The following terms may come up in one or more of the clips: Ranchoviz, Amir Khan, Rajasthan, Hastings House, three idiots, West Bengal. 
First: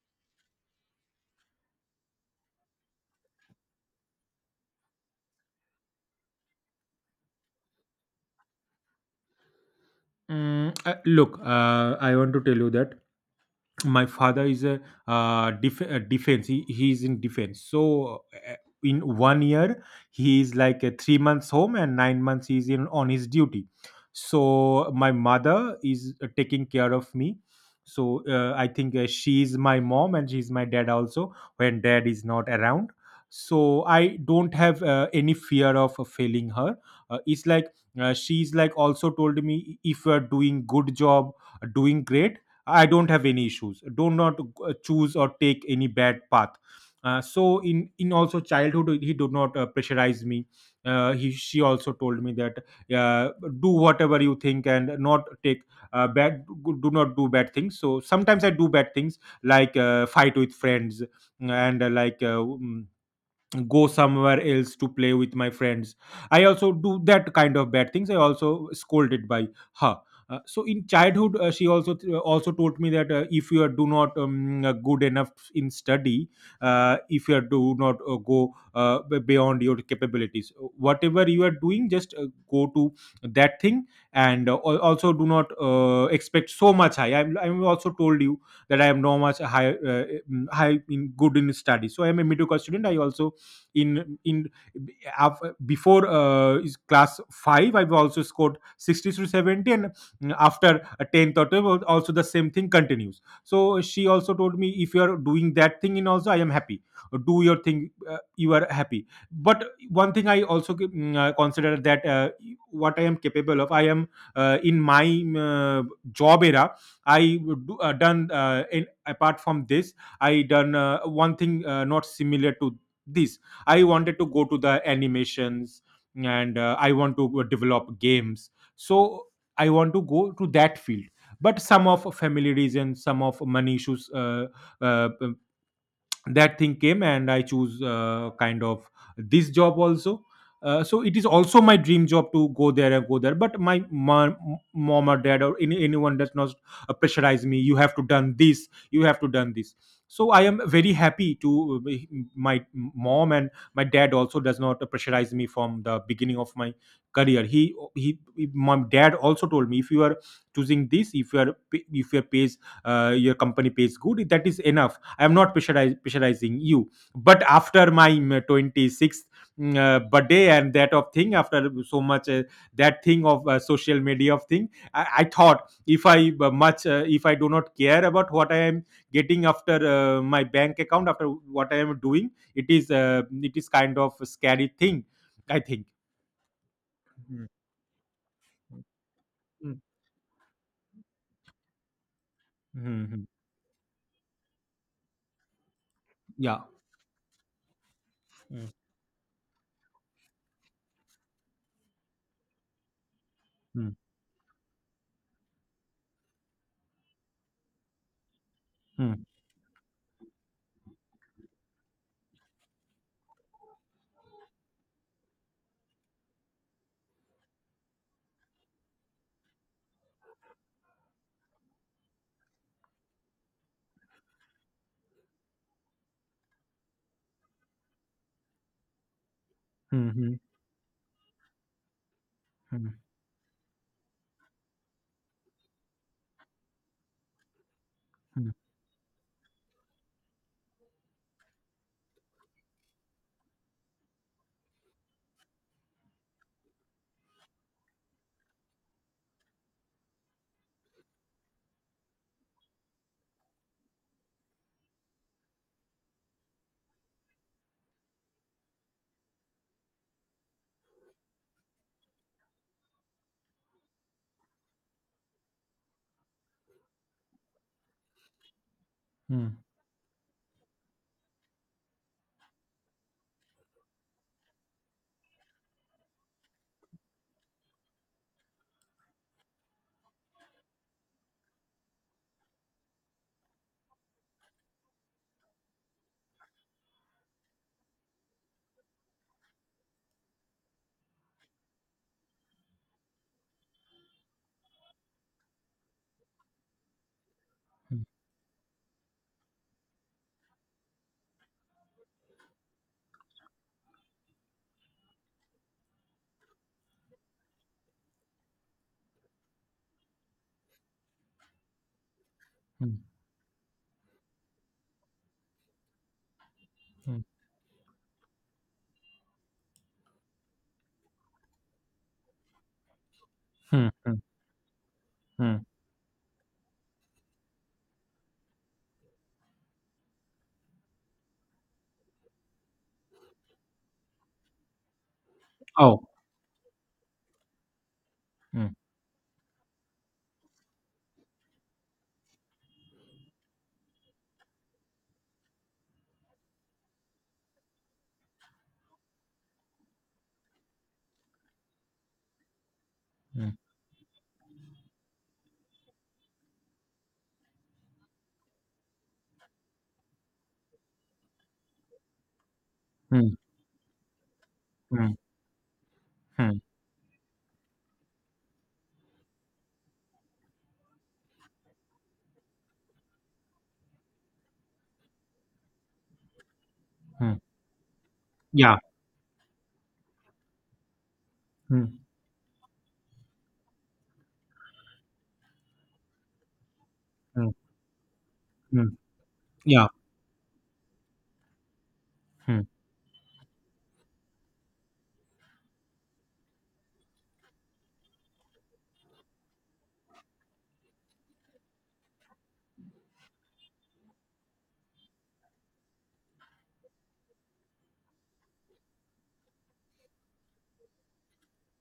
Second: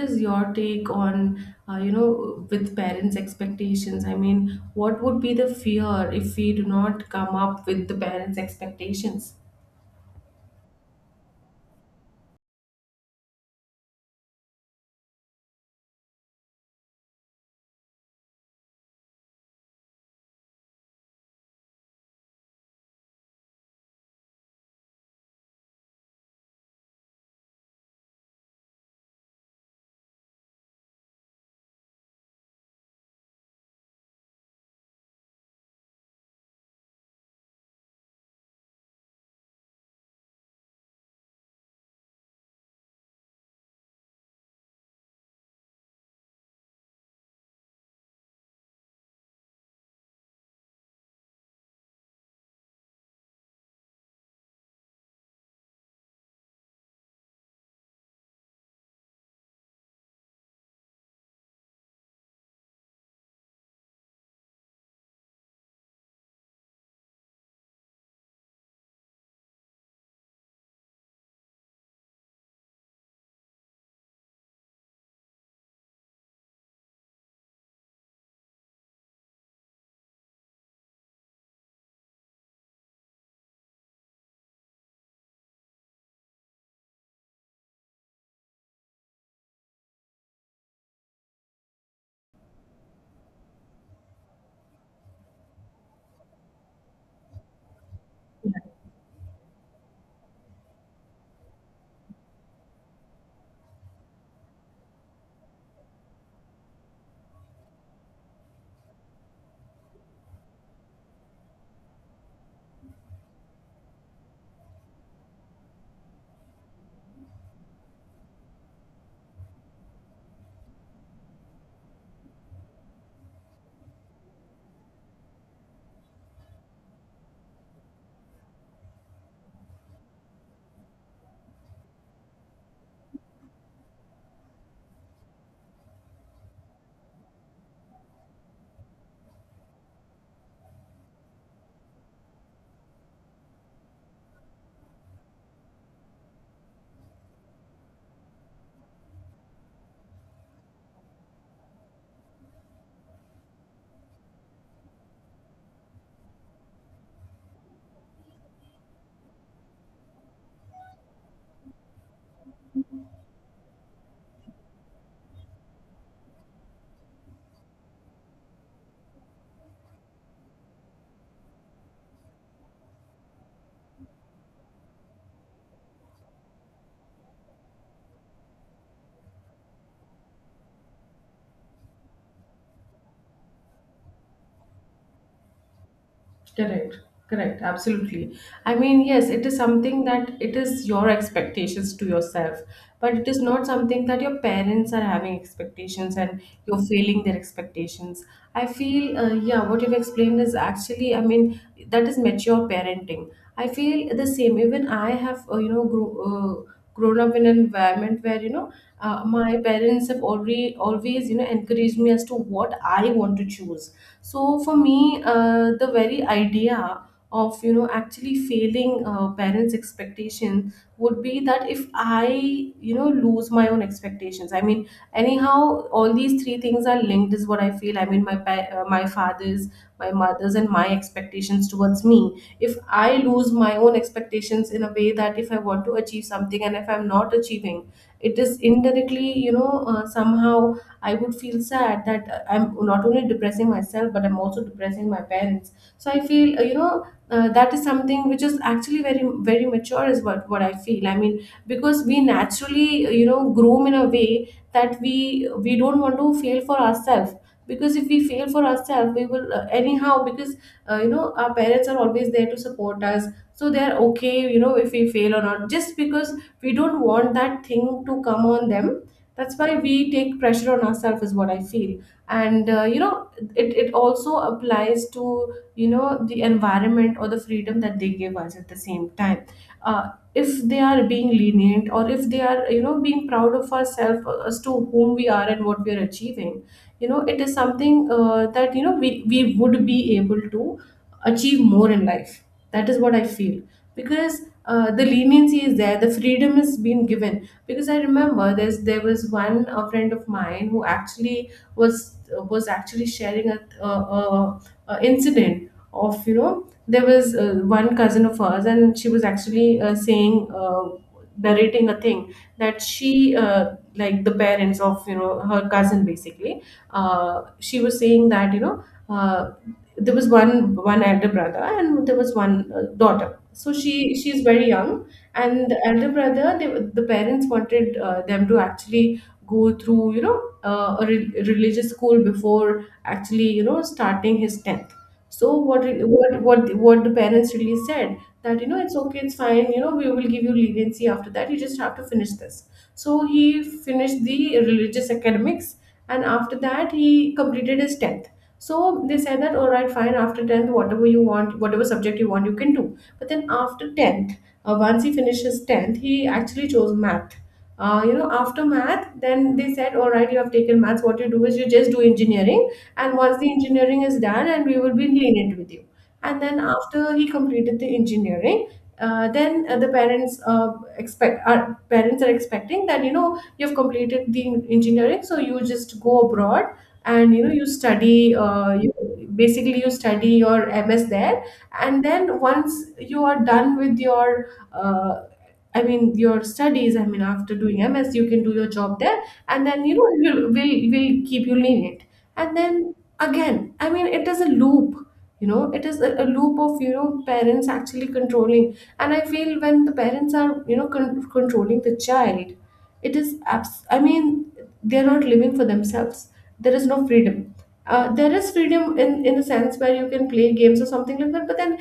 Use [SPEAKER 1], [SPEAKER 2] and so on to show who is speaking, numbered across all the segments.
[SPEAKER 1] Is your take on uh, you know with parents expectations, I mean, what would be the fear if we do not come up with the parents expectations?
[SPEAKER 2] Look, I want to tell you that my father is a defense. He is in defense, so in 1 year he is like a 3 months home and 9 months he is in on his duty. So my mother is taking care of me, so I think she is my mom and she is my dad also when dad is not around. So I don't have any fear of failing her. It's like she's like also told me, if you are doing good job, doing great, I don't have any issues. Do not choose or take any bad path. So in also childhood he did not pressurize me. He she also told me that uh, do whatever you think and not take bad do not do bad things. So sometimes I do bad things like fight with friends and like go somewhere else to play with my friends. I also do that kind of bad things, I also scolded by her. So in childhood she also told me that if you are do not good enough in study, if you are do not go beyond your capabilities, whatever you are doing, just go to that thing. And also do not expect so much high. I'm also told you that I am no much high, high in good in study, so I am a mediocre student. I also in before class 5 I've also scored 60 to 70, and after 10th or 12th also the same thing continues. So she also told me, if you are doing that thing in also I am happy, do your thing, you are happy. But one thing I also consider that what I am capable of. I am in my job era I would do, done in, apart from this, I done one thing not similar to this. I wanted to go to the animations, and I want to develop games. So I want to go to that field. But some of family reasons, some of money issues, uh, that thing came, and I choose kind of this job also. So it is also my dream job, to go there and go there. But my mom or dad or anyone does not pressurize me, you have to done this, you have to done this. So I am very happy to my mom and my dad also does not pressurize me from the beginning of my career. He My dad also told me, if you are choosing this, if you are, if your pays, your company pays good, that is enough. I'm not pressurizing you. But after my 26th birthday and that of thing, after so much that thing of social media of thing, I thought if I much if I do not care about what I am getting, after my bank account, after what I am doing, it is kind of a scary thing, I think.
[SPEAKER 1] Correct,
[SPEAKER 2] Mhm.
[SPEAKER 1] correct, absolutely. I mean, yes, it is
[SPEAKER 2] Mm.
[SPEAKER 1] something that it is your expectations to yourself, but
[SPEAKER 2] Mhm.
[SPEAKER 1] it is not something that your parents are having expectations and
[SPEAKER 2] Yeah.
[SPEAKER 1] you're failing their expectations. I feel, yeah, what you've explained is actually, I mean, that is mature parenting. I
[SPEAKER 2] Mm.
[SPEAKER 1] feel the same. Even I have, grown up in an environment where,
[SPEAKER 2] Mm,
[SPEAKER 1] my parents have already always, encouraged me as to what I want to choose. So for me, the very idea of actually failing, parents' expectations would be that if I, lose my own expectations. I mean, anyhow, all these three things are linked, is what I feel. I mean, my my father's,
[SPEAKER 2] mm,
[SPEAKER 1] my
[SPEAKER 2] mm,
[SPEAKER 1] mother's, and my expectations towards me. If
[SPEAKER 2] mm,
[SPEAKER 1] I lose my own expectations in a way that if I want to achieve something and if I'm not achieving, it
[SPEAKER 2] mm,
[SPEAKER 1] is indirectly, somehow I would feel sad that, I'm not only depressing myself, but I'm also depressing my parents. So I feel, that is something which is actually very, very mature, is what I feel. I mean, because we naturally, groom in a way that we don't want to fail for ourselves. Because if we fail for ourselves, we will, anyhow. Because, our parents are always there to support us, so they're okay. If we fail or not, just because we don't want that thing to come on them, that's why we take pressure on ourselves, is what I feel. And, it also applies to, the environment or the freedom that they give us at the same time. uh, if they are being lenient, or if they are, being proud of ourselves, as to whom we are and what we are achieving, it is something, that, we would be able to achieve more in life. That is what I feel. Because, the leniency is there, the freedom is being given. Because I remember there's there was one a friend of mine who actually was was actually sharing a incident of, there was, one cousin of hers, and she was actually, saying narrating a thing that
[SPEAKER 2] mm,
[SPEAKER 1] she, like the parents of, her cousin, basically.
[SPEAKER 2] mm,
[SPEAKER 1] She was saying that, uh, there was one elder brother and there was one, daughter. So
[SPEAKER 2] mm, mm,
[SPEAKER 1] she's very young.
[SPEAKER 2] mm.
[SPEAKER 1] And the elder brother, the parents wanted, them to actually go through, a religious school before actually, starting his 10th. So what
[SPEAKER 2] Oh.
[SPEAKER 1] re- what the parents really said, that,
[SPEAKER 2] Mm,
[SPEAKER 1] it's okay, it's fine, we will give you leniency after that. You just have to finish this. So he finished the religious academics, and after that he completed his 10th. So they said that all right, fine, after 10th whatever you want, whatever subject you want, you can do. But then
[SPEAKER 2] mm,
[SPEAKER 1] after 10th, once he finishes 10th, he actually chose math. After math, then they said, all right, you have taken maths. What you do is you just do engineering. And once
[SPEAKER 2] mm.
[SPEAKER 1] the engineering is done, and we will be
[SPEAKER 2] Mm,
[SPEAKER 1] lenient with you. And then
[SPEAKER 2] mm,
[SPEAKER 1] after he completed the engineering, then the parents expect our parents are expecting that, you've completed the engineering, so you just go abroad, and,
[SPEAKER 2] mm.
[SPEAKER 1] you study
[SPEAKER 2] Yeah.
[SPEAKER 1] you basically you study your MS there.
[SPEAKER 2] Mm,
[SPEAKER 1] And then once you are done with your, uh, I mean, your studies. I mean,
[SPEAKER 2] mm,
[SPEAKER 1] after doing MS, you can do your
[SPEAKER 2] mm.
[SPEAKER 1] job there, and then,
[SPEAKER 2] Yeah.
[SPEAKER 1] will keep you lenient.
[SPEAKER 2] Mm,
[SPEAKER 1] And
[SPEAKER 2] mm.
[SPEAKER 1] then again, I mean, it is a loop. It is a loop of, parents actually controlling. And I feel when the parents are, controlling the child, it is I mean, they're not living for themselves. There is no freedom. There is freedom in the sense where you can play games or something like that, but then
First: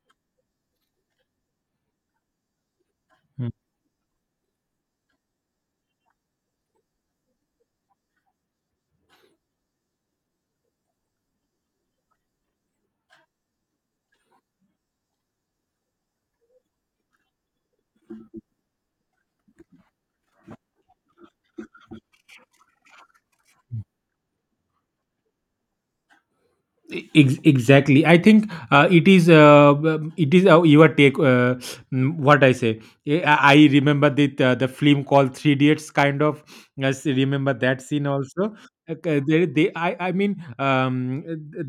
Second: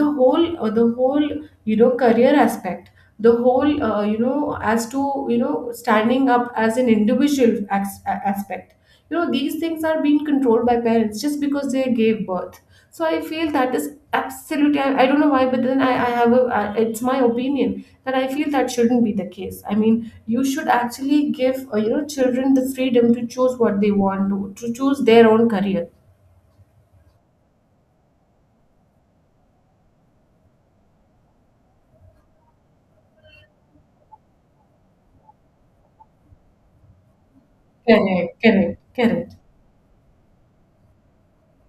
[SPEAKER 1] the whole, career aspect, the whole, as to, standing up as an individual aspect, these things are being controlled by parents just because they gave birth. So I feel that is absolutely, I don't know why, but then I have it's my opinion that I feel that shouldn't be the case. I mean, you should actually give, children the freedom to choose what they to choose their own career.
[SPEAKER 2] Exactly, I think it is your take, what I say. I remember the film called Three Idiots kind of. Yes, I remember that scene
[SPEAKER 1] Correct,
[SPEAKER 2] also.
[SPEAKER 1] correct,
[SPEAKER 2] Okay,
[SPEAKER 1] correct,
[SPEAKER 2] they I mean,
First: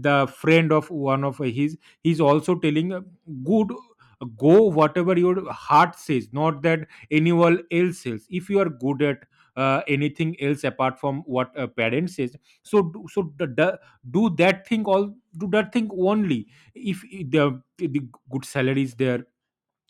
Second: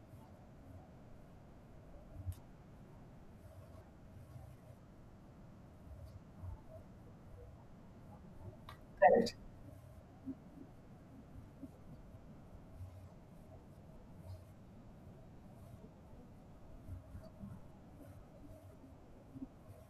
[SPEAKER 2] the friend of one of his, he's also telling, good, go whatever your heart says, not that anyone else says. If you are good at
[SPEAKER 1] correct.
[SPEAKER 2] anything else apart from what a parent says, so d- do that thing all, do that thing only. If the good salary is there,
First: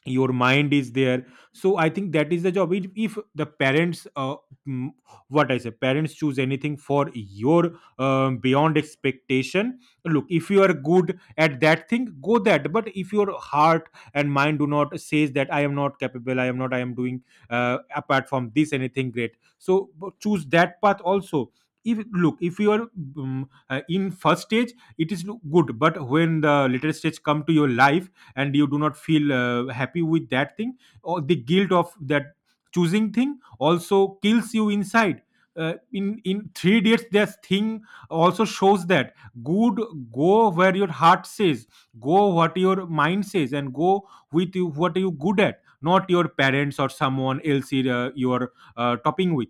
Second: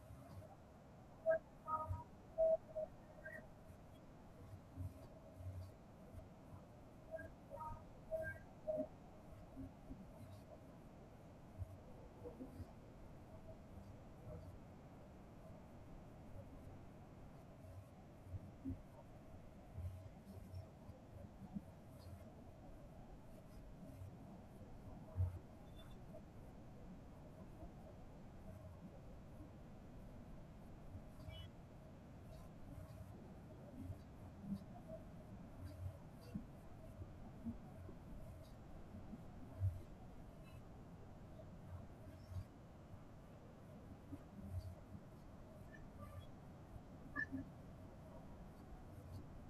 [SPEAKER 2] your mind is there, so I think that is the job. If the parents mm, what I say, parents choose anything for your, beyond expectation, look, if you are good at that thing, go that. But if your heart and mind do not says that, I am not capable, I am not, I am doing apart from this anything great, so choose that path also. If, look, if you are mm, in first stage it is good. But when the later stage come to your life and you do not feel happy with that thing, or the guilt of that choosing thing also kills you inside. In three dates this thing also shows that, good, go where your heart says, go what your mind says, and go with you what are you good at, not your parents or someone else. You are topping with.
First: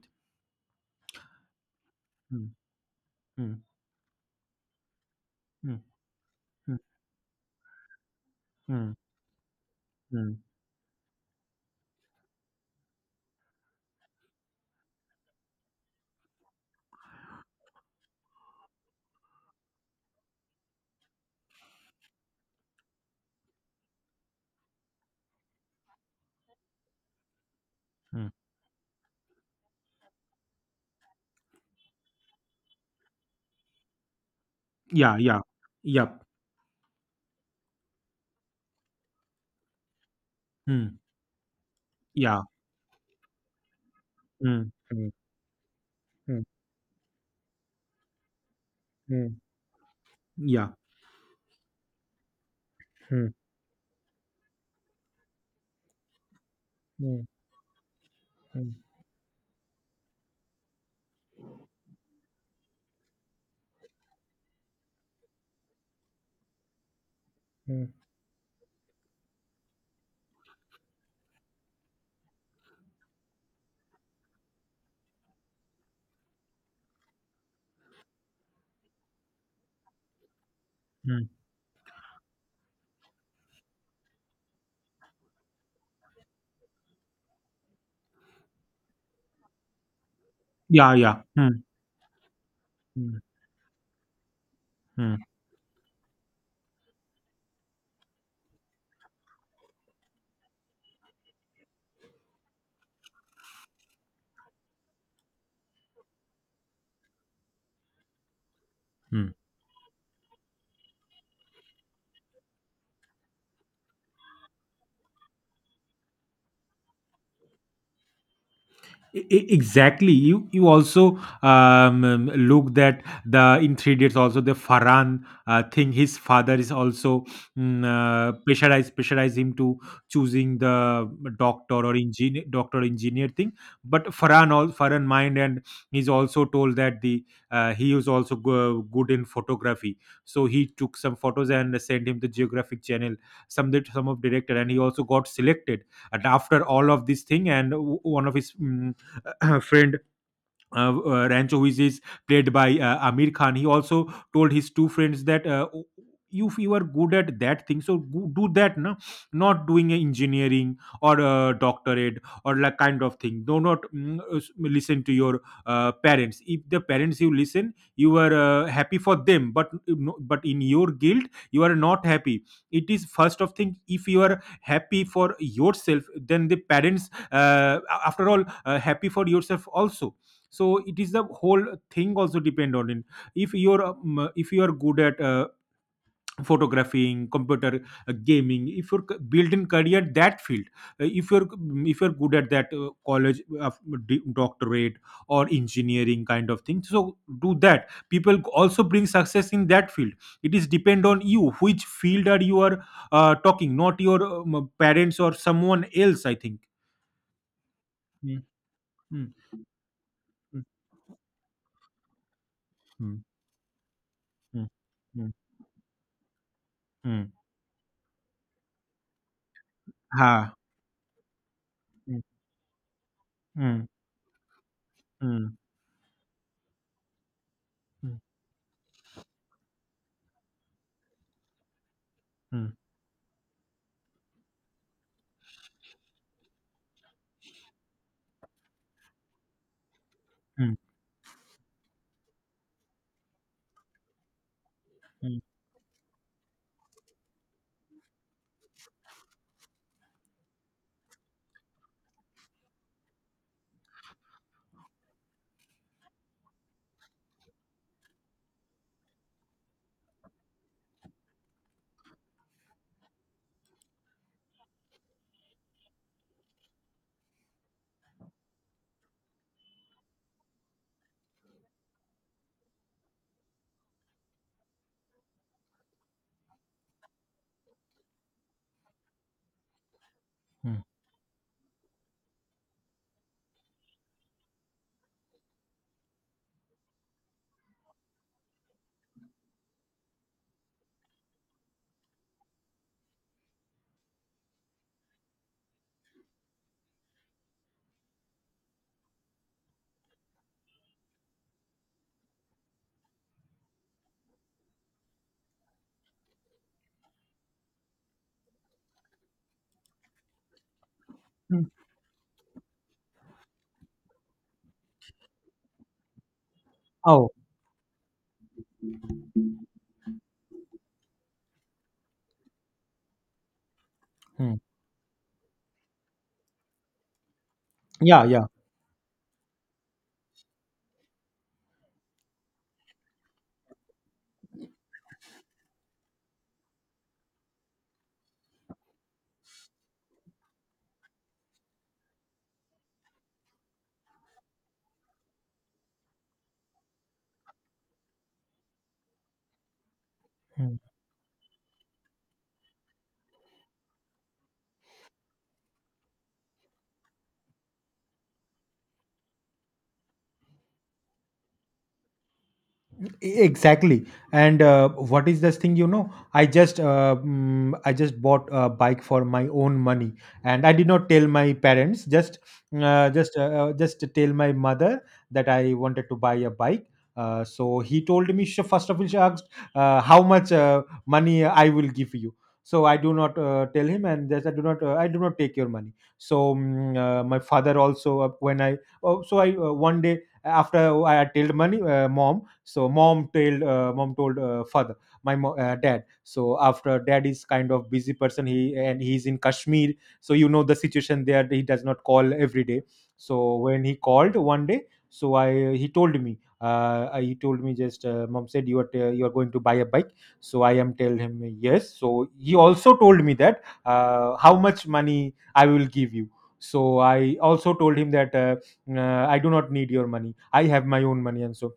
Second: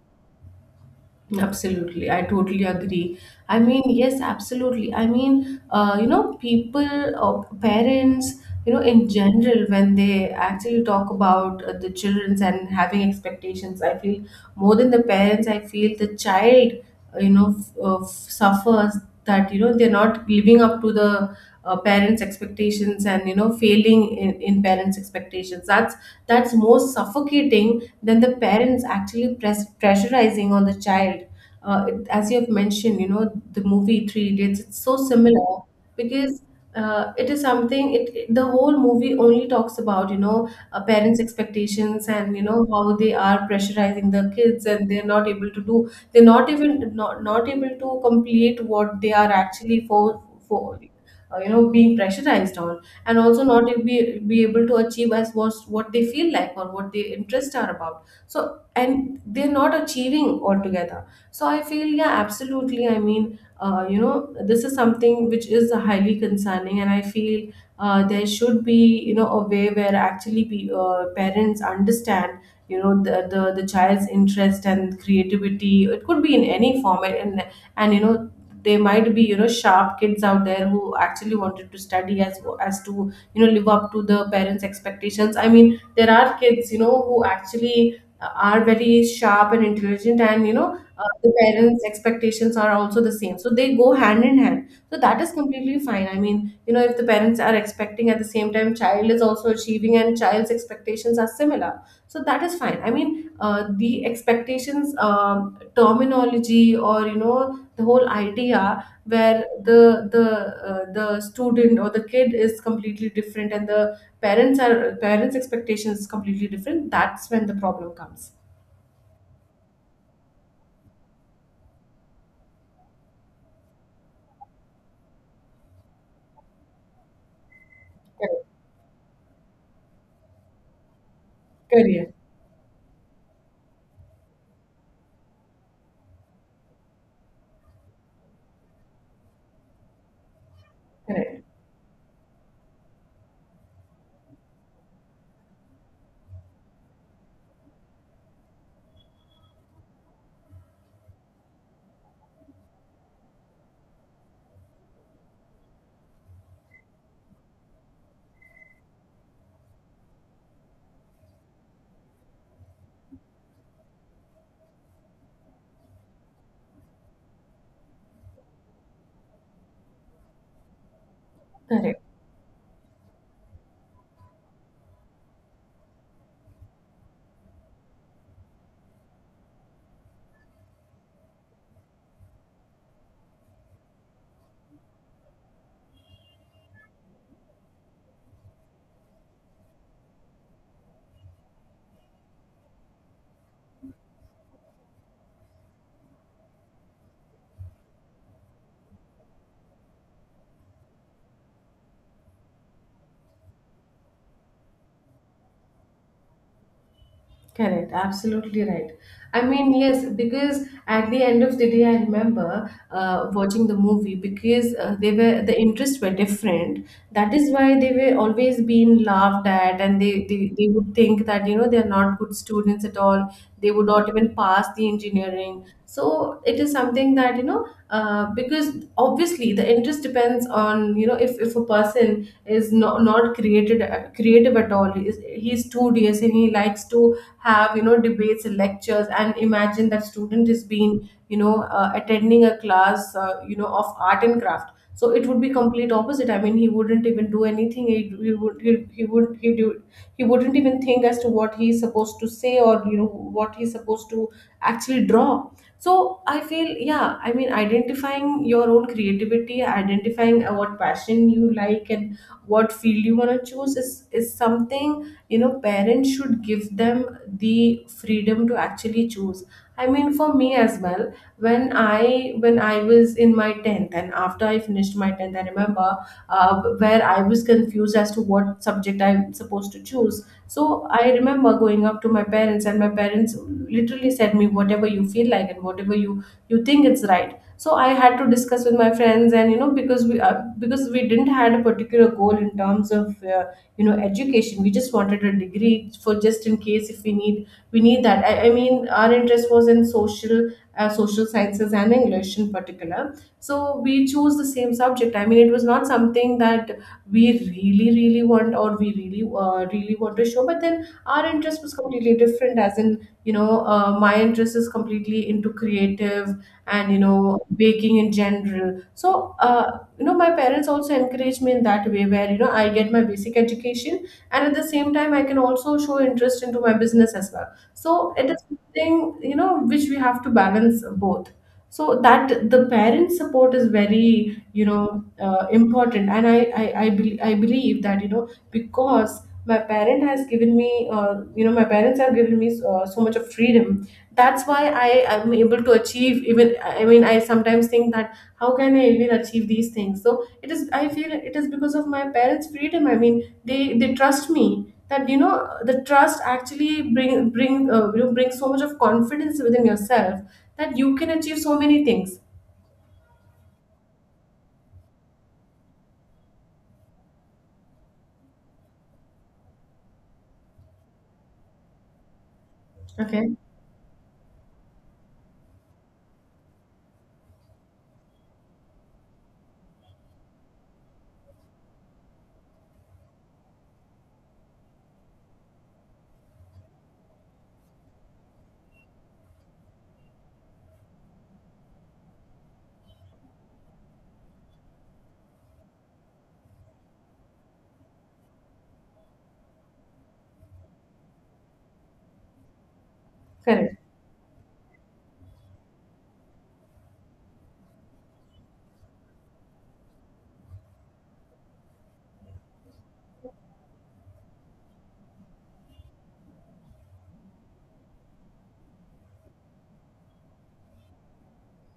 [SPEAKER 1] Absolutely, I
[SPEAKER 2] Mm,
[SPEAKER 1] totally agree. I
[SPEAKER 2] mm,
[SPEAKER 1] mean, yes, absolutely. I mean,
[SPEAKER 2] mm, mm,
[SPEAKER 1] people, parents,
[SPEAKER 2] mm,
[SPEAKER 1] in general, when they
[SPEAKER 2] mm,
[SPEAKER 1] actually talk about, the children's and having expectations, I feel more than the parents, I feel the child, suffers, that, they're not living up to the, parents' expectations and, failing in parents' expectations. That's most suffocating, then the
[SPEAKER 2] mm.
[SPEAKER 1] parents actually pressurizing on the child. It, as you have mentioned, the movie Three Idiots. It's so
[SPEAKER 2] Yeah, yeah.
[SPEAKER 1] similar,
[SPEAKER 2] Yep.
[SPEAKER 1] because, it is something. It- the whole movie only talks about,
[SPEAKER 2] Mm,
[SPEAKER 1] parents' expectations and,
[SPEAKER 2] yeah.
[SPEAKER 1] how they are pressurizing the kids,
[SPEAKER 2] Mm,
[SPEAKER 1] and they're
[SPEAKER 2] mm,
[SPEAKER 1] not able to do. They're
[SPEAKER 2] mm,
[SPEAKER 1] not even not able to complete what they are
[SPEAKER 2] mm,
[SPEAKER 1] actually
[SPEAKER 2] yeah.
[SPEAKER 1] for, being pressurized on, and also not be be able to achieve as what they feel like, or what their
[SPEAKER 2] 嗯
[SPEAKER 1] interests are about. So,
[SPEAKER 2] 嗯
[SPEAKER 1] and they're not achieving altogether. So I feel, yeah, absolutely. I mean, uh, you know this is something which is highly concerning, and I feel,
[SPEAKER 2] 嗯
[SPEAKER 1] there should be, a way where actually parents understand, the child's interest and creativity. It could be in any form, in. And, they might be, sharp kids out there who
[SPEAKER 2] 嗯，
[SPEAKER 1] actually wanted to study, as to, live up to the parents expectations. I mean, there are kids, who actually, are very sharp and intelligent. And,
[SPEAKER 2] 呀 呀，
[SPEAKER 1] the
[SPEAKER 2] 嗯
[SPEAKER 1] parents expectations are also the
[SPEAKER 2] 嗯
[SPEAKER 1] same, so they go hand in hand. So that
[SPEAKER 2] 嗯
[SPEAKER 1] is completely fine. I mean, if the parents are expecting, at the same time child is also achieving, and child's expectations are similar, so that is fine. I mean, the expectations, terminology, or, the whole idea,
[SPEAKER 2] 嗯。
[SPEAKER 1] where the student or the kid is completely different and the parents are, parents expectations is completely different. That's when the problem comes.
[SPEAKER 2] Exactly, you also, look, that the in 3 days also the Faran thing, his father is also mm, uh,
[SPEAKER 1] Correct.
[SPEAKER 2] pressurize pressurize him to choosing the doctor or
[SPEAKER 1] Career.
[SPEAKER 2] engineer, doctor engineer thing. But Faran, all Faran mind, and he's also told that the, he is also good in photography, so he took some
[SPEAKER 1] Correct,
[SPEAKER 2] photos and sent him the Geographic Channel, some, that, some of director, and he also got selected. And after all of this thing, and one of his friend, Ranchoviz, is played by Amir Khan. He also told his two friends that, "Oh, if you are good at that thing, so do that. No, not doing a engineering or a doctorate or like kind of thing. Do not listen to your parents. If the parents you listen, you are happy for them, but in your guilt, you are
[SPEAKER 1] correct.
[SPEAKER 2] not happy. It is first of thing. If you are happy for yourself, then the parents, after all, happy for yourself also. So it is the whole thing also depend on it. If you're if you are good at photographing, computer, gaming, if you're built in career that field. If you're if you're good at that college, doctorate or engineering kind of thing, so do that, people also bring success in that field. It is depend on you which field are you are talking, not your parents or someone else, I think.
[SPEAKER 1] Correct,
[SPEAKER 2] Mm,
[SPEAKER 1] absolutely right.
[SPEAKER 2] mm,
[SPEAKER 1] I mean, yes,
[SPEAKER 2] mm,
[SPEAKER 1] because at the end of the day, I remember,
[SPEAKER 2] mm,
[SPEAKER 1] watching the movie,
[SPEAKER 2] mm,
[SPEAKER 1] because,
[SPEAKER 2] mm,
[SPEAKER 1] the interests were different.
[SPEAKER 2] mm.
[SPEAKER 1] That is why they were always being laughed at, and they, they
[SPEAKER 2] Ha.
[SPEAKER 1] they would think that, they are not
[SPEAKER 2] Mm,
[SPEAKER 1] good students at all. They would
[SPEAKER 2] mm.
[SPEAKER 1] not even pass the
[SPEAKER 2] 嗯
[SPEAKER 1] engineering. So it is something that,
[SPEAKER 2] 嗯
[SPEAKER 1] because obviously the interest depends on, if a person is
[SPEAKER 2] 嗯
[SPEAKER 1] not created creative at all, he's studious and he likes to have, debates and lectures, and imagine that student is
[SPEAKER 2] 嗯
[SPEAKER 1] being, attending a class, of art and craft, so it would
[SPEAKER 2] 嗯
[SPEAKER 1] be complete opposite. I mean, he wouldn't even do anything. He wouldn't even think as to what he's supposed to say, or, what he's supposed to actually draw. So I feel, yeah, I mean, identifying your own creativity, identifying, what passion you like and what field you want to choose, is something, parents should give them the freedom to actually choose. I mean, for me as well, when I was in my 10th, and after I finished my 10th, I remember, where I was confused as to what subject I'm supposed to choose.
[SPEAKER 2] 嗯
[SPEAKER 1] So I remember going up to my parents, and my parents literally said me, "Whatever you feel like, and whatever you think it's right." So I had to discuss with my friends, and, because we didn't had a particular goal in terms of, education. We just wanted a degree for just in case if we need that. I mean, our interest was in social social sciences and English in particular, so we chose the same subject. I mean, it was not something that we really really want, or we really really want to show, but then our interest was completely different. As in, you know, my interest is completely into creative and you
[SPEAKER 2] 哦
[SPEAKER 1] know baking in general. So you know, my parents also encouraged me in that way where you know I get my basic education, and at
[SPEAKER 2] 嗯
[SPEAKER 1] the same time I can also show interest into my business as well. So
[SPEAKER 2] 呀
[SPEAKER 1] it is
[SPEAKER 2] 呀
[SPEAKER 1] something, you know, which we have to balance both, so that the parent support is very you know important. And I believe that, you know, because my parent has given me you know my parents have given me so much of freedom, that's why I am able to achieve. Even, I mean, I sometimes think that how can I even achieve these things. So it is,
[SPEAKER 2] 嗯。
[SPEAKER 1] I feel it is because of my parents freedom. I mean, they trust me that the trust actually bring bring you know, bring so much of confidence within yourself, that you can achieve so many things.
[SPEAKER 2] exactly And what is this thing, I just bought a bike for my own money. And I did not tell my parents, just
[SPEAKER 1] Okay,
[SPEAKER 2] just to tell my mother that I wanted to buy a bike. So he told me, first of all, she asked how much money I will give you. So I do not tell him, and just I do not take your money. So my father also, when I, oh, so I one day after I told money, mom. So mom told father, my dad. So after, dad is kind of busy person, he and he's in Kashmir, so you know the situation there, he does not call every day. So
[SPEAKER 1] correct,
[SPEAKER 2] when he called one day, so I he told me just, mom said you are you are going to buy a bike. So I am tell him yes. So he also told me that how much money I will give you. So I also told him that I do not need your money, I have my own money, and so.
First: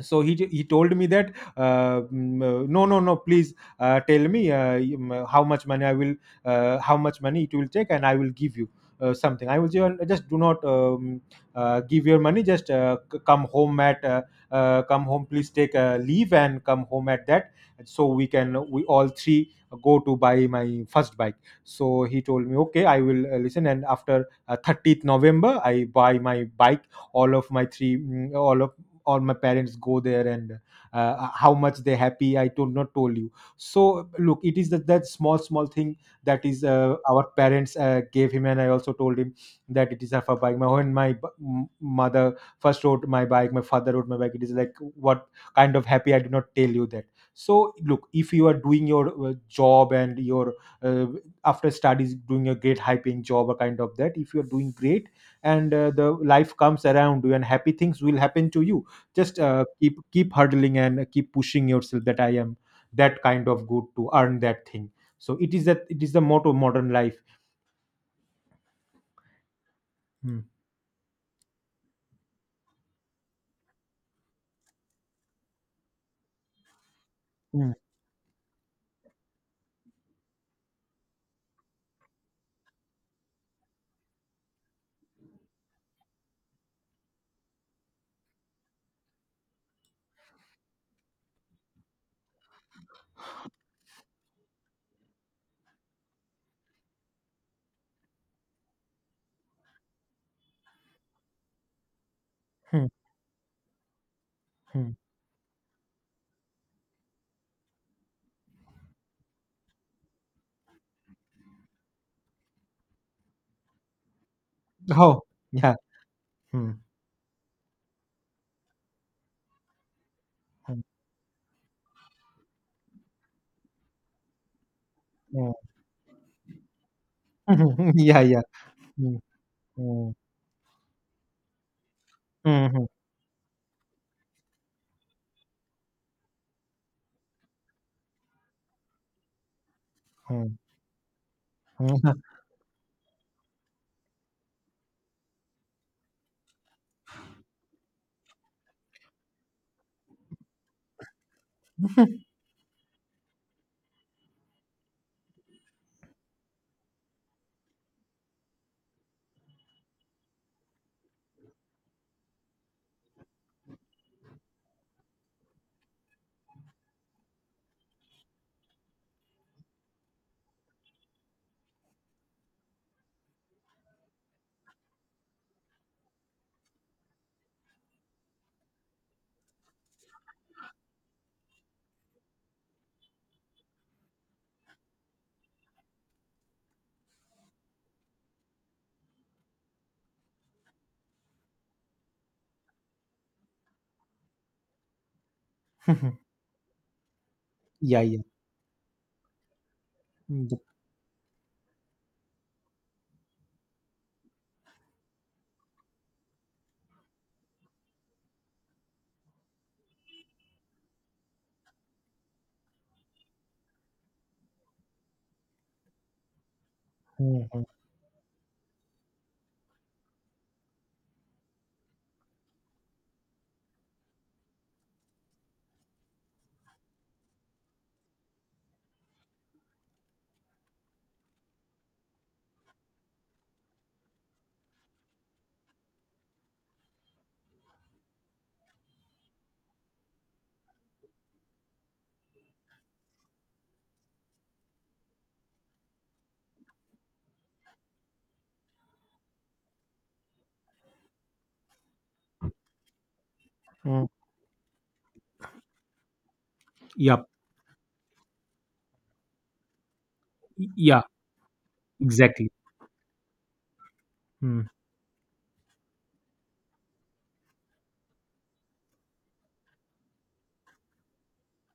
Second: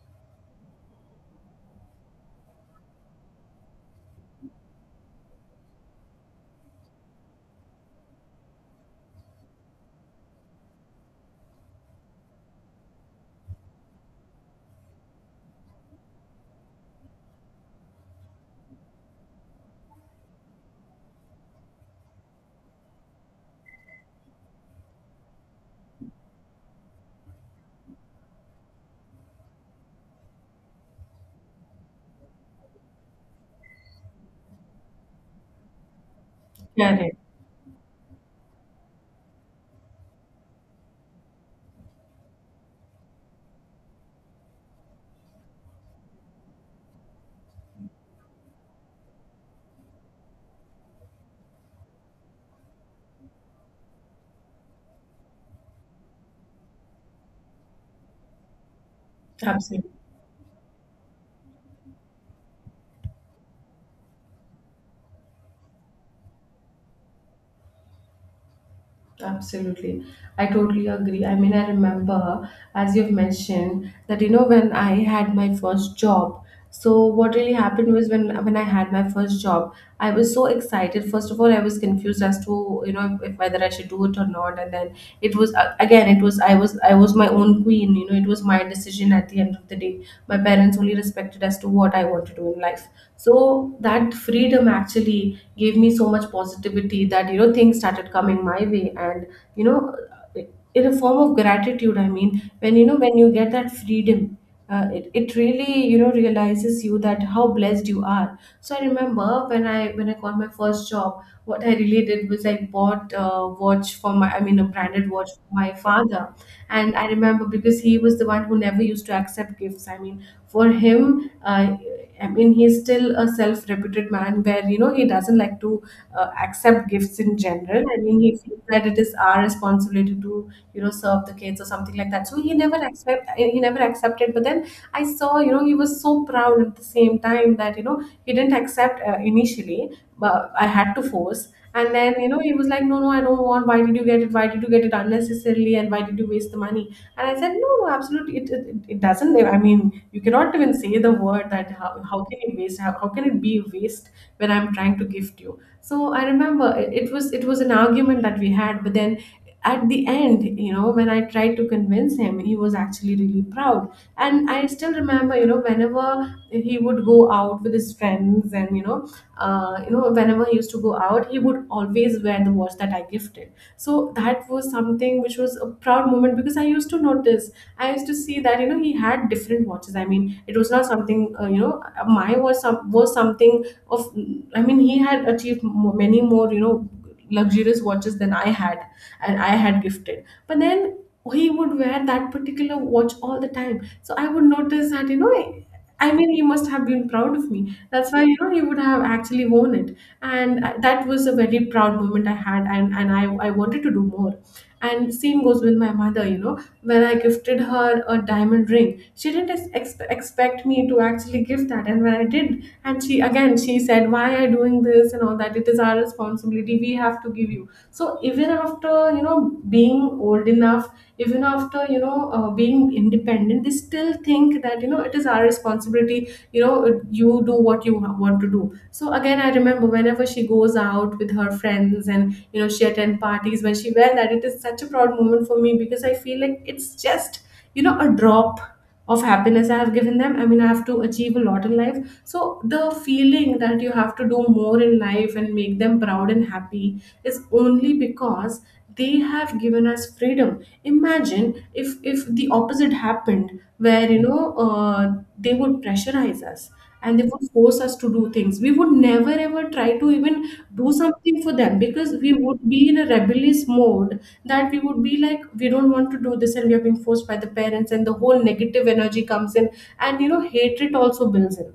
[SPEAKER 2] So he told me that, no, no, no, please, tell me how much money I will, how much money it will take, and I will give you something. I will just, do not give your money, just come home at, come home, please, take leave and come home at that, so we can we all three go to buy my first bike. So he told me okay, I will listen, and after 30th November I buy my bike. All of my three, mm, all of or my parents go there. And how much they're happy I told not told you. So look, it is that small small thing that is
[SPEAKER 1] correct,
[SPEAKER 2] our parents gave him. And I also told him That it is of a for bike. My when my mother first rode my bike, my father rode my bike, it is like what kind of happy I did not tell you that. So look, if you are doing your job and your uh, after studies, doing a great high paying job or kind of that, if you are doing great, and the life comes around you and happy things will happen to you. Just
[SPEAKER 1] absolutely.
[SPEAKER 2] keep hurdling and keep pushing yourself, that I am that kind of good to earn that thing. So it is that, it is the motto modern life.
[SPEAKER 1] Absolutely.
[SPEAKER 2] Hmm.
[SPEAKER 1] I totally agree. I mean, I remember, as you've mentioned, that you know when I had my first job. So what really
[SPEAKER 2] Hmm.
[SPEAKER 1] happened was when I had my first job, I was so excited. First of all, I was confused as to you know if, whether I should do it or not. And then it was again, it was I was my own queen. You know, it was my decision at the end of the day. My parents only respected as to what I want to do in life. So that freedom actually gave me so much positivity, that you know things started coming my way and you know, in a form of gratitude. I mean, when you
[SPEAKER 2] Hmm.
[SPEAKER 1] know when you get that freedom, uh,
[SPEAKER 2] Hmm.
[SPEAKER 1] it, it really you know realizes you that how blessed you are. So I remember when I when I got my first job, what I really did was I bought a watch for my, I mean a branded
[SPEAKER 2] Oh.
[SPEAKER 1] watch for my
[SPEAKER 2] Yeah.
[SPEAKER 1] father.
[SPEAKER 2] Hmm.
[SPEAKER 1] And I remember, because he was the one who never used to accept gifts. I mean, for
[SPEAKER 2] Hmm.
[SPEAKER 1] him I mean, he's still a self-reputed man where, you know, he doesn't
[SPEAKER 2] Hmm.
[SPEAKER 1] like to accept gifts in general. I mean,
[SPEAKER 2] Yeah,
[SPEAKER 1] he
[SPEAKER 2] yeah.
[SPEAKER 1] feels that it is
[SPEAKER 2] Hmm.
[SPEAKER 1] our
[SPEAKER 2] Hmm.
[SPEAKER 1] responsibility to, you know, serve the kids or something like that. So he never
[SPEAKER 2] Hmm.
[SPEAKER 1] accept, he never accepted. But then I saw, you know, he was so proud at the same time, that you know he didn't accept initially, but
[SPEAKER 2] Hmm.
[SPEAKER 1] I had to force. And
[SPEAKER 2] Hmm.
[SPEAKER 1] then, you know, he was like, no, no, I don't want. Why did you get it? Why did you get it unnecessarily? And why did you waste the money? And I said, no, no, absolutely. It doesn't. I mean, you cannot even say the word that how can it waste how can it be waste when I'm trying to gift you. So I remember it was it was an argument that we had, but then at the end, you know, when I tried to convince him, he was actually really proud. And I still remember, you know, whenever he would go out with his friends and you know you know, whenever he used to go out, he would always wear the watch that I gifted. So that was something which was a proud moment, because I used to notice, I used to see that you know he had different watches. I mean, it was not something you know my was some was something of. I mean, he had achieved many more you know luxurious watches than I had, and I had gifted. But then he would wear that particular watch all the time, so I would notice that you know. I mean, he must have been proud of me.
[SPEAKER 2] Yeah,
[SPEAKER 1] That's
[SPEAKER 2] yeah.
[SPEAKER 1] why you know he would have actually worn it,
[SPEAKER 2] Hmm.
[SPEAKER 1] and I- that was a very proud moment I had, and and I wanted to do more. And same goes with my mother, you know, when I gifted her a diamond ring, she didn't expect me to actually give that. And when I did, and she, again she said, why are you doing this and all that, it is our responsibility, we have to give you. So even after you know being old enough, even after you know being independent, they still think that you know it is our responsibility, you know, you do what you want to do. So again, I remember whenever she goes out with her friends and you know she attend parties, when she wear that, it is such a proud moment for me, because I feel like it's just you know a drop of happiness I have given them. I mean, I have to achieve a lot in life. So the feeling that you have to do more in life and make them proud and happy is only because they have given us freedom. Imagine if the opposite happened,
[SPEAKER 2] Hmm.
[SPEAKER 1] where you know they would pressurize us and they
[SPEAKER 2] Yep.
[SPEAKER 1] would force us to do things. We would never ever try to even
[SPEAKER 2] Yeah.
[SPEAKER 1] do
[SPEAKER 2] Yeah.
[SPEAKER 1] something for them, because we
[SPEAKER 2] Exactly.
[SPEAKER 1] would be in a rebellious mode,
[SPEAKER 2] Hmm.
[SPEAKER 1] that we would be like, we don't want to do this and we are being forced by the parents, and the whole negative energy comes in, and you know, hatred also builds in.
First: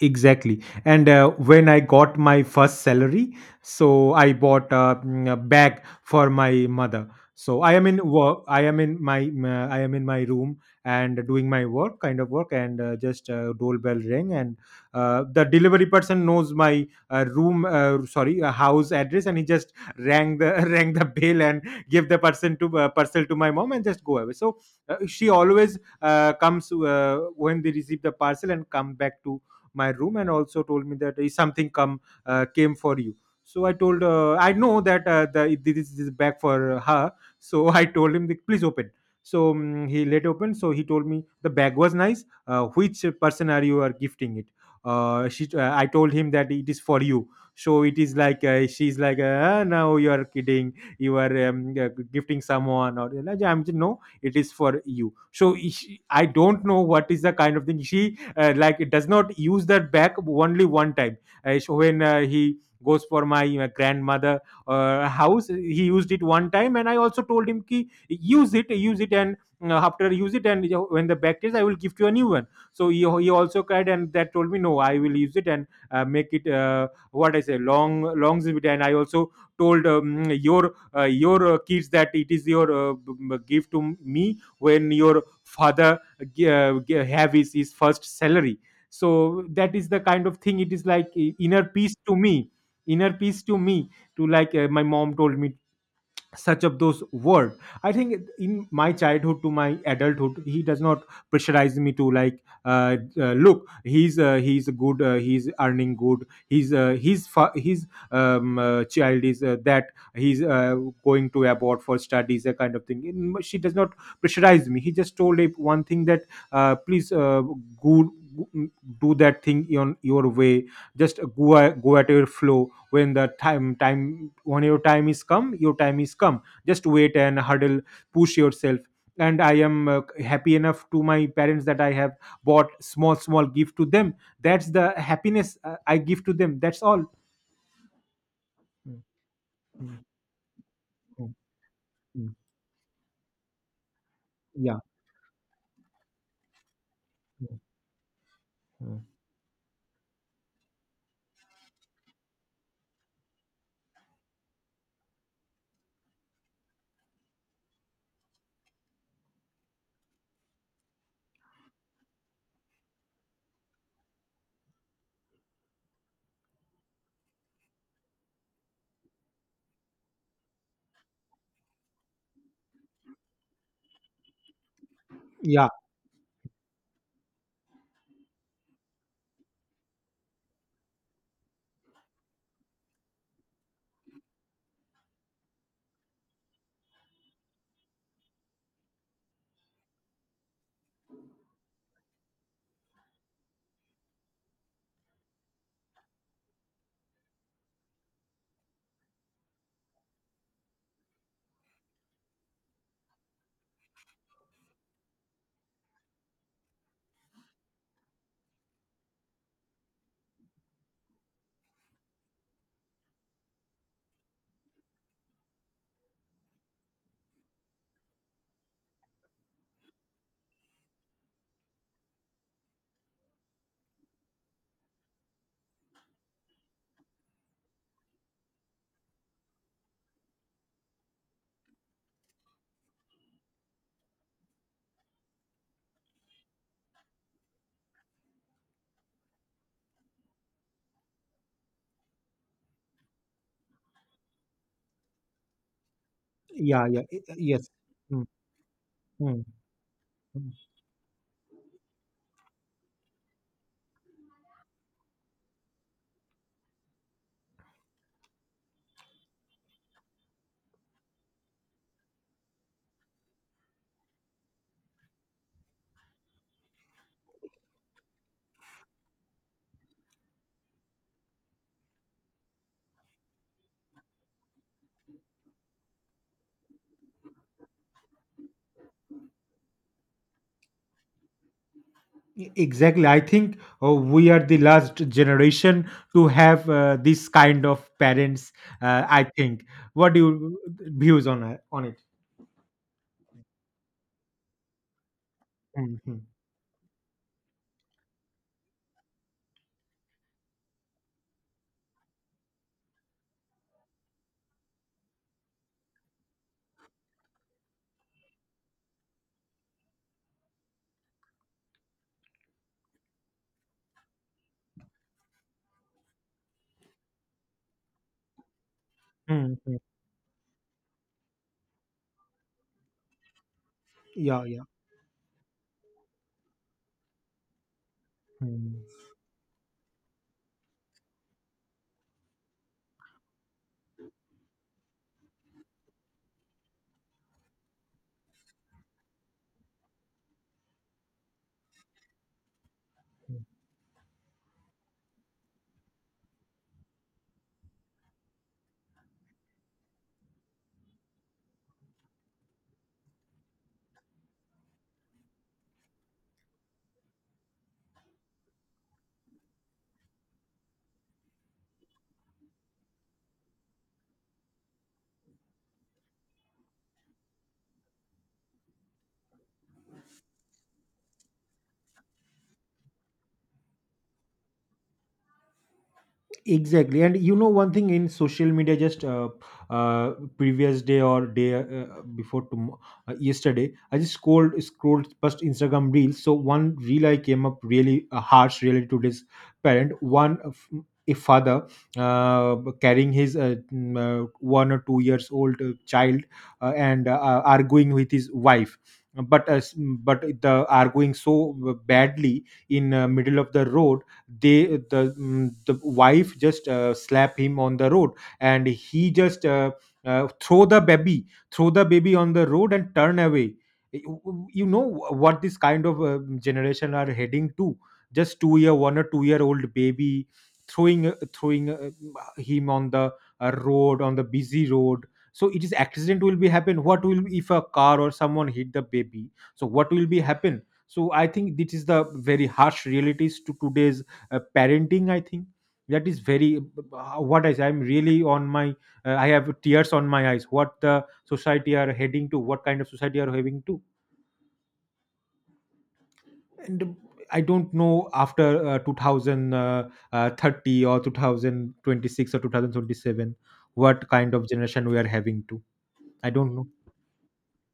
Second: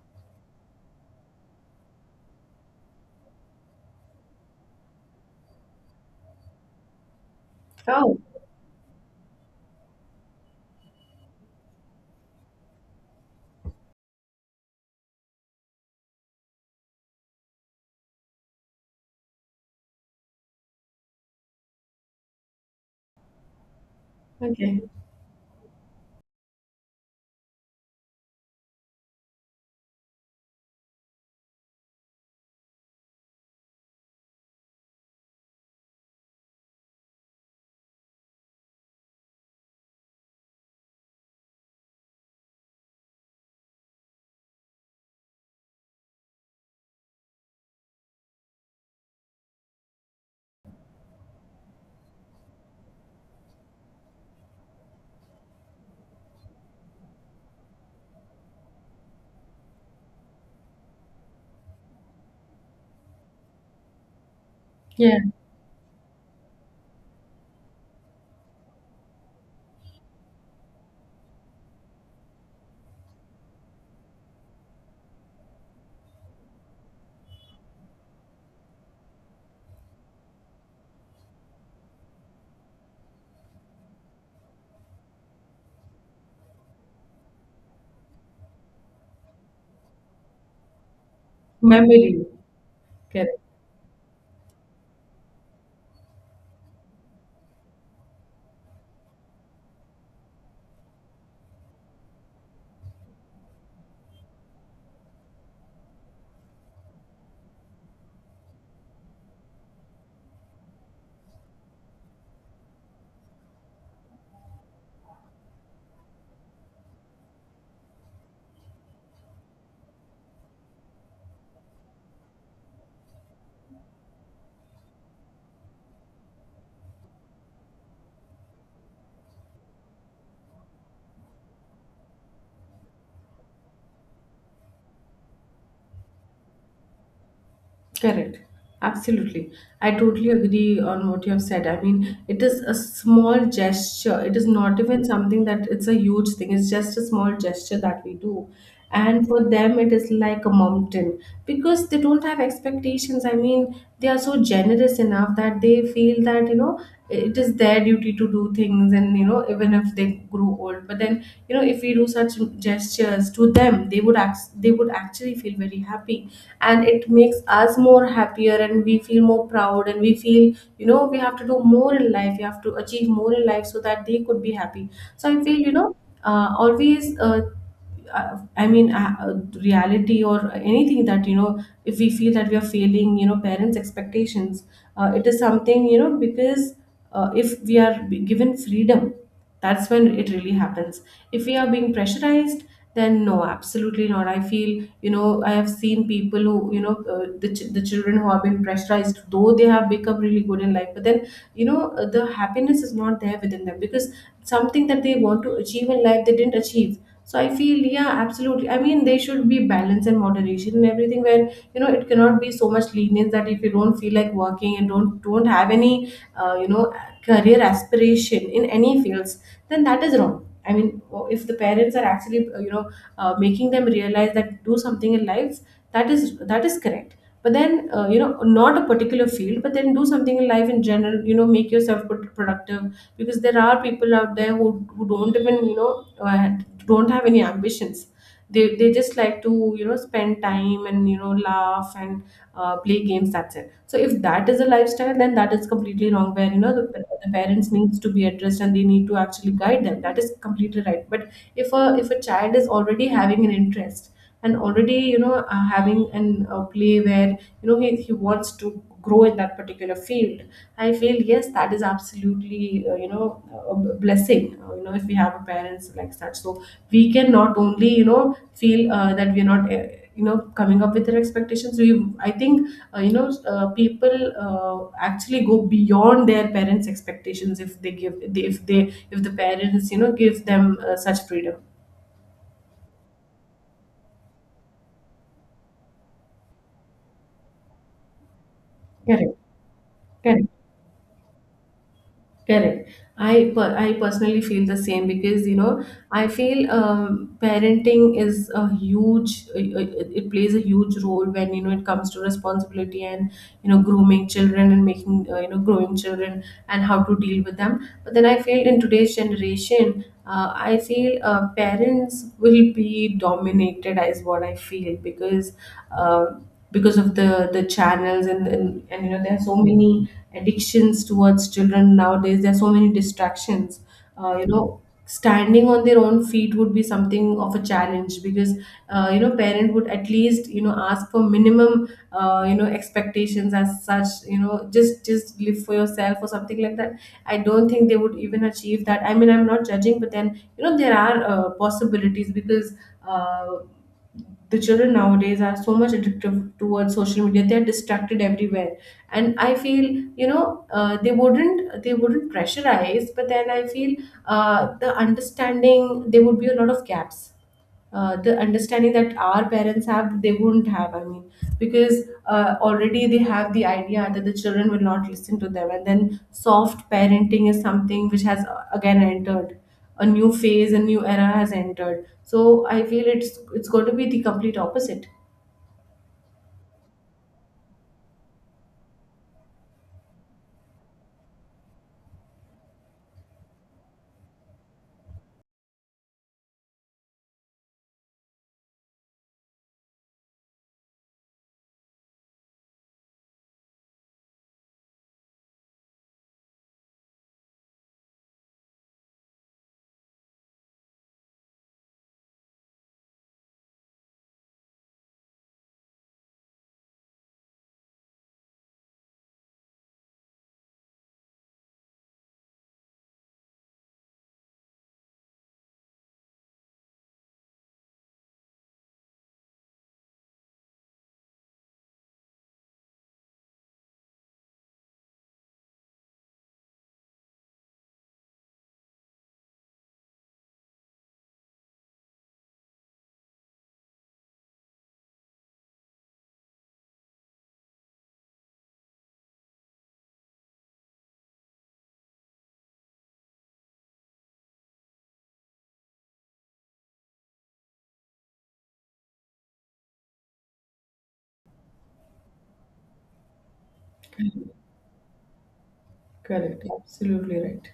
[SPEAKER 2] Exactly. And when I got my first salary, so I bought a, a bag for my mother. So I am in
[SPEAKER 1] Oh,
[SPEAKER 2] work. I am in I am in my room and doing my work, kind of work, and just doorbell ring, and the delivery person knows my room, sorry, house address, and he just rang the rang the bell and give the person to parcel to my mom and just go away. So
[SPEAKER 1] okay.
[SPEAKER 2] she always comes when they receive the parcel and come back to my room and also told me that is something come came for you. So I told, I know that the this is back for her. So I told him that, please open. So he let open, so he told me the bag was nice, which person are you are gifting it. She, I told him that it is for you. So it is like, she's like, now you are kidding, you are gifting someone, or I'm just, no, it is for you. So she, I don't know what is the kind of thing she, like, it does not use that back only one time. So when he goes for my grandmother
[SPEAKER 1] Yeah,
[SPEAKER 2] house, he used it one time, and I also told him ki, use it, use it, and after use it, and you know, when the back is, I will give you a new one. So he also cried and that told me, no, I will use it, and make it what I say, long longevity. And I also told your kids that it is your gift to me when your father have his first salary. So that is the kind of thing, it is like inner peace to
[SPEAKER 1] memory.
[SPEAKER 2] me. Inner
[SPEAKER 1] Correct.
[SPEAKER 2] peace to me. To like my mom told me such of those word. I think in my childhood to my adulthood, he does not pressurize me to like, look, he's good, he's earning good, he's his child is that he's going to abroad for studies, a kind of thing. She does not pressurize me. He just told it one thing, that please go, do that thing on your way. Just go, go at your flow. When the time when your time is come, your time is come, just wait and huddle, push yourself. And I am happy enough to my parents that I have bought small small gift to them. That's the happiness I give to them, that's all.
[SPEAKER 1] Correct.
[SPEAKER 2] Mm.
[SPEAKER 1] Absolutely. I totally agree on what you
[SPEAKER 2] Mm.
[SPEAKER 1] have said. I mean,
[SPEAKER 2] Mm.
[SPEAKER 1] it is a small gesture. It is
[SPEAKER 2] Yeah.
[SPEAKER 1] not even something that it's a huge thing. It's just a small gesture that we do.
[SPEAKER 2] Mm.
[SPEAKER 1] And for them, it is like a mountain, because they don't have expectations. I mean, they are so generous enough that they feel that, you know, it is their duty to do things. And, you know, even if they grow old, but then, you know, if we do such gestures to them, they would act, they would actually feel very happy, and it makes us more happier, and we feel more proud, and we feel you know we have to do more in life, we have to achieve more in life, so that they could be happy. So I feel
[SPEAKER 2] Yeah,
[SPEAKER 1] you know always I mean, reality or anything that, you know, if we feel that we are failing, you know, parents' expectations, it is something, you know, because if we are given freedom, that's when it really happens. If we are being pressurized, then no, absolutely not. I feel, you know, I have seen people who you know the children who have been pressurized, though they have become really good in life, but then you know the happiness is not there within them, because something that they want to achieve in life they didn't achieve. So I feel, yeah, absolutely, I mean there should be balance and moderation and everything, where you know it cannot be so much lenience that if you don't feel like working and don't have any you know career aspiration in any fields, then that is wrong. I mean, if the parents are actually you know making them realize that do something in life, that is correct. But then you know, not a particular field, but then do something in life in general, you know, make yourself productive. Because there are people out there who don't even you know don't have any ambitions, they just like to you know spend time and you know laugh and play games, that's it. So if that is a lifestyle, then that is completely wrong. Where you know
[SPEAKER 2] yeah, yeah.
[SPEAKER 1] the
[SPEAKER 2] Yes.
[SPEAKER 1] parents needs to be
[SPEAKER 2] Mm,
[SPEAKER 1] addressed, and they need to
[SPEAKER 2] mm,
[SPEAKER 1] actually guide them. That is
[SPEAKER 2] mm.
[SPEAKER 1] completely right. But if a child is already having an interest, and already you know having an play where you know he wants to grow in that particular field, I feel yes, that is absolutely you know a blessing, you know, if we have a parents like such. So we can not only you know feel that we're not you know coming up with their expectations. We, I think you know people actually go beyond their parents expectations if they give, if the parents you know give them such freedom.
[SPEAKER 2] Exactly, I think we are the last generation to have this kind of parents, I
[SPEAKER 1] Correct,
[SPEAKER 2] think. What do
[SPEAKER 1] correct,
[SPEAKER 2] you views on on it?
[SPEAKER 1] correct. I personally feel the same because you know I
[SPEAKER 2] Mhm.
[SPEAKER 1] feel parenting is a huge it plays a huge role when you know it comes to responsibility and you know grooming children and making you know growing children and how to deal with them. But then I feel in today's generation, I feel parents will be dominated is what I feel uh, because of the channels and you know there are so
[SPEAKER 2] Mm, mm.
[SPEAKER 1] many addictions towards children nowadays. There are so many distractions. Uh,
[SPEAKER 2] Yeah,
[SPEAKER 1] you
[SPEAKER 2] yeah.
[SPEAKER 1] know, Standing on their own feet would be something of a challenge because
[SPEAKER 2] Hmm.
[SPEAKER 1] you know parent would at least you know ask for minimum you know expectations as such. You know, just live for yourself or something like that. I don't think they would even achieve that. I mean, I'm not judging, but then you know there are possibilities because uh, the children nowadays are so much addictive towards social media. They are distracted everywhere, and I feel you know they wouldn't pressurize, but then I feel the understanding there would be a lot of gaps. The understanding that our parents have, they wouldn't have, I mean, because already they have the idea that the children will not listen to them, and then soft parenting is something which has again entered a new phase, a new era has entered. So I feel it's going to be the complete opposite.
[SPEAKER 2] Exactly. And you know, one thing in social media, just uh previous day or day, before tom- yesterday, I just scrolled past Instagram reels. So one reel I came up really harsh related to this parent. One of a father carrying his 1 or 2 years old child, and arguing with his wife. But uh, s- but the arguing, so badly in middle of the road, they the the wife just slap him on the road. And he just throw the baby, throw the baby on the road and turn away. You know what, this kind of generation are heading to. Just 2 year, 1 or 2 year old baby, throwing him on the road, on the busy road. So it is accident will be happen, what will, if a car or someone hit the baby, so what will be happen. So I think this is the very harsh realities to today's parenting, I think. That is very, what I say, I'm really on my I have tears on my eyes, what the society are heading to, what kind of society are having to. And I don't know, after 2030 or 2026 or 2027, what kind of
[SPEAKER 1] Correct.
[SPEAKER 2] generation we are having to. I don't
[SPEAKER 1] Correct.
[SPEAKER 2] know.
[SPEAKER 1] Absolutely right.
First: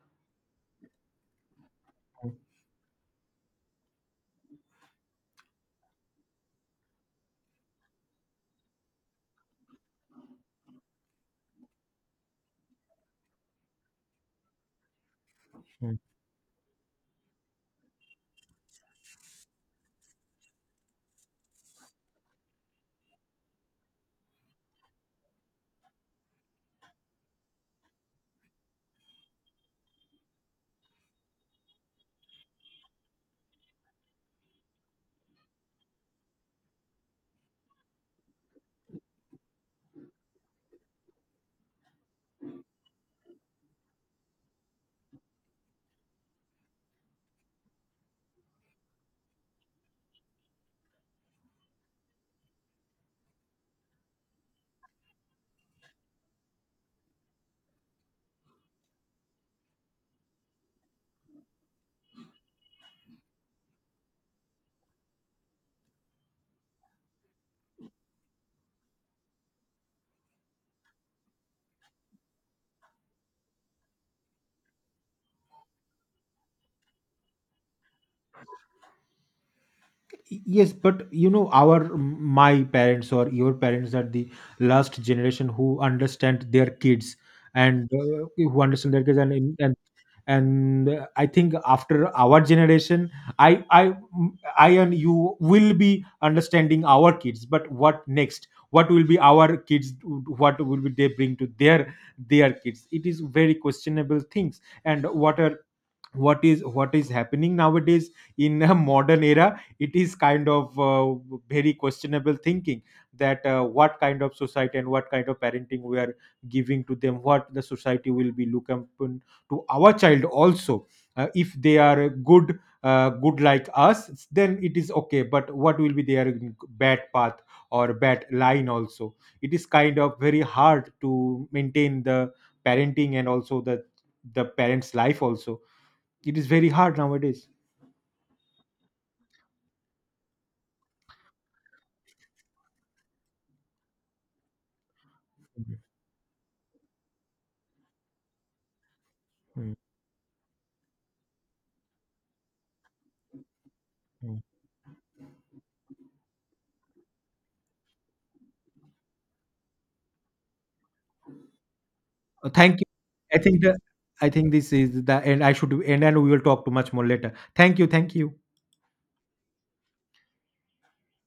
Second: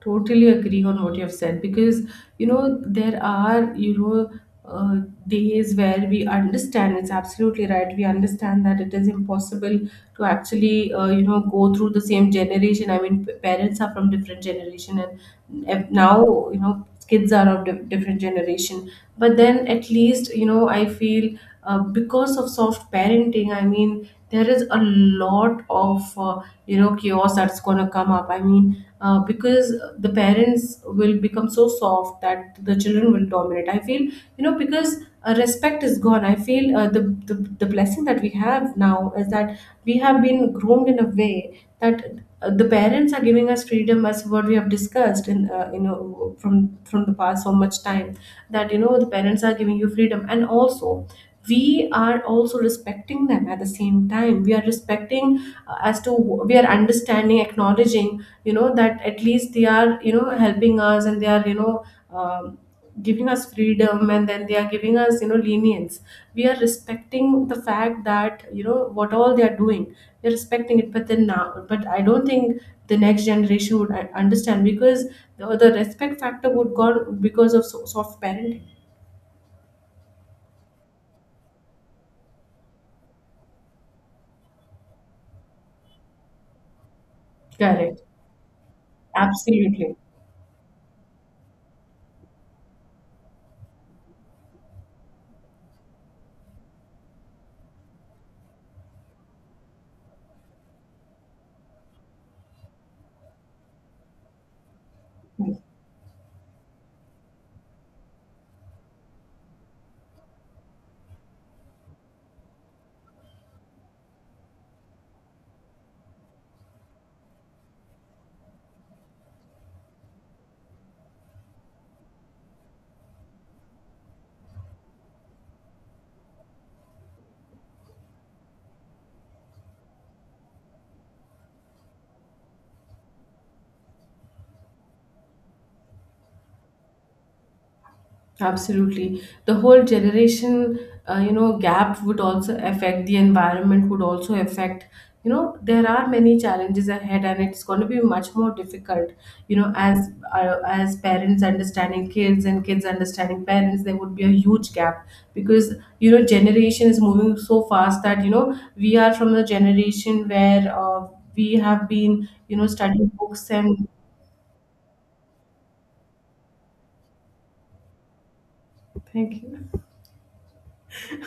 [SPEAKER 1] Totally agree on what you have said because you know there are you know uh, days where we understand it's absolutely right, we understand that it is impossible to actually you know go through the same generation. I mean, parents are from different generation, and
[SPEAKER 2] Hmm.
[SPEAKER 1] now you know kids are of different generation. But then at least you know I feel because of soft parenting, I mean, there is a lot of you know chaos that's going to come up. I mean because the parents will become so soft that the children will dominate, I feel you know because respect is gone. I feel the the blessing that we have now is that we have been groomed in a way that the parents are giving us freedom, as what we have discussed in you know from the past so much time, that you know the parents are giving you freedom, and also we are also respecting them. At the same time we are respecting as to we are understanding, acknowledging, you know, that at least they are you know helping us and they are you know um, giving us freedom, and then they are giving us you know lenience. We are respecting the fact that you know what all they are doing, we are respecting it. But then now, but I don't think the next generation would understand because the respect factor would gone because of soft parenting.
[SPEAKER 2] Yes, but you know, our, my parents or your parents are the last generation who understand their kids and
[SPEAKER 1] Correct.
[SPEAKER 2] who understand their kids,
[SPEAKER 1] Absolutely.
[SPEAKER 2] and I think after our generation, i i I and you will be understanding our kids, but what next, what will be our kids, what will be they bring to their kids. It is very questionable things. And what are, what is, what is happening nowadays in a modern era, it is kind of very questionable thinking, that what kind of society and what kind of parenting we are giving to them, what the society will be looking upon to our child also. If they are good, good like us, then it is okay, but what will be their bad path or bad line also. It is kind of very hard to maintain the parenting and also the parents life also. It is very hard nowadays.
[SPEAKER 1] Absolutely. The whole generation, you know, gap would also affect the environment, would also affect, you know, there are many challenges ahead and it's going to be much more difficult, you know,
[SPEAKER 2] Mm,
[SPEAKER 1] as parents understanding kids and kids understanding parents, there would be a
[SPEAKER 2] mm.
[SPEAKER 1] huge gap because, you know, generation is moving so fast that, you know, we are from the generation where we have been, you know,
[SPEAKER 2] Thank you.
[SPEAKER 1] studying
[SPEAKER 2] I
[SPEAKER 1] books
[SPEAKER 2] think the,
[SPEAKER 1] and
[SPEAKER 2] I think this is the end. I should end, and we will talk to much more later. Thank you. Thank you.
[SPEAKER 1] thank you.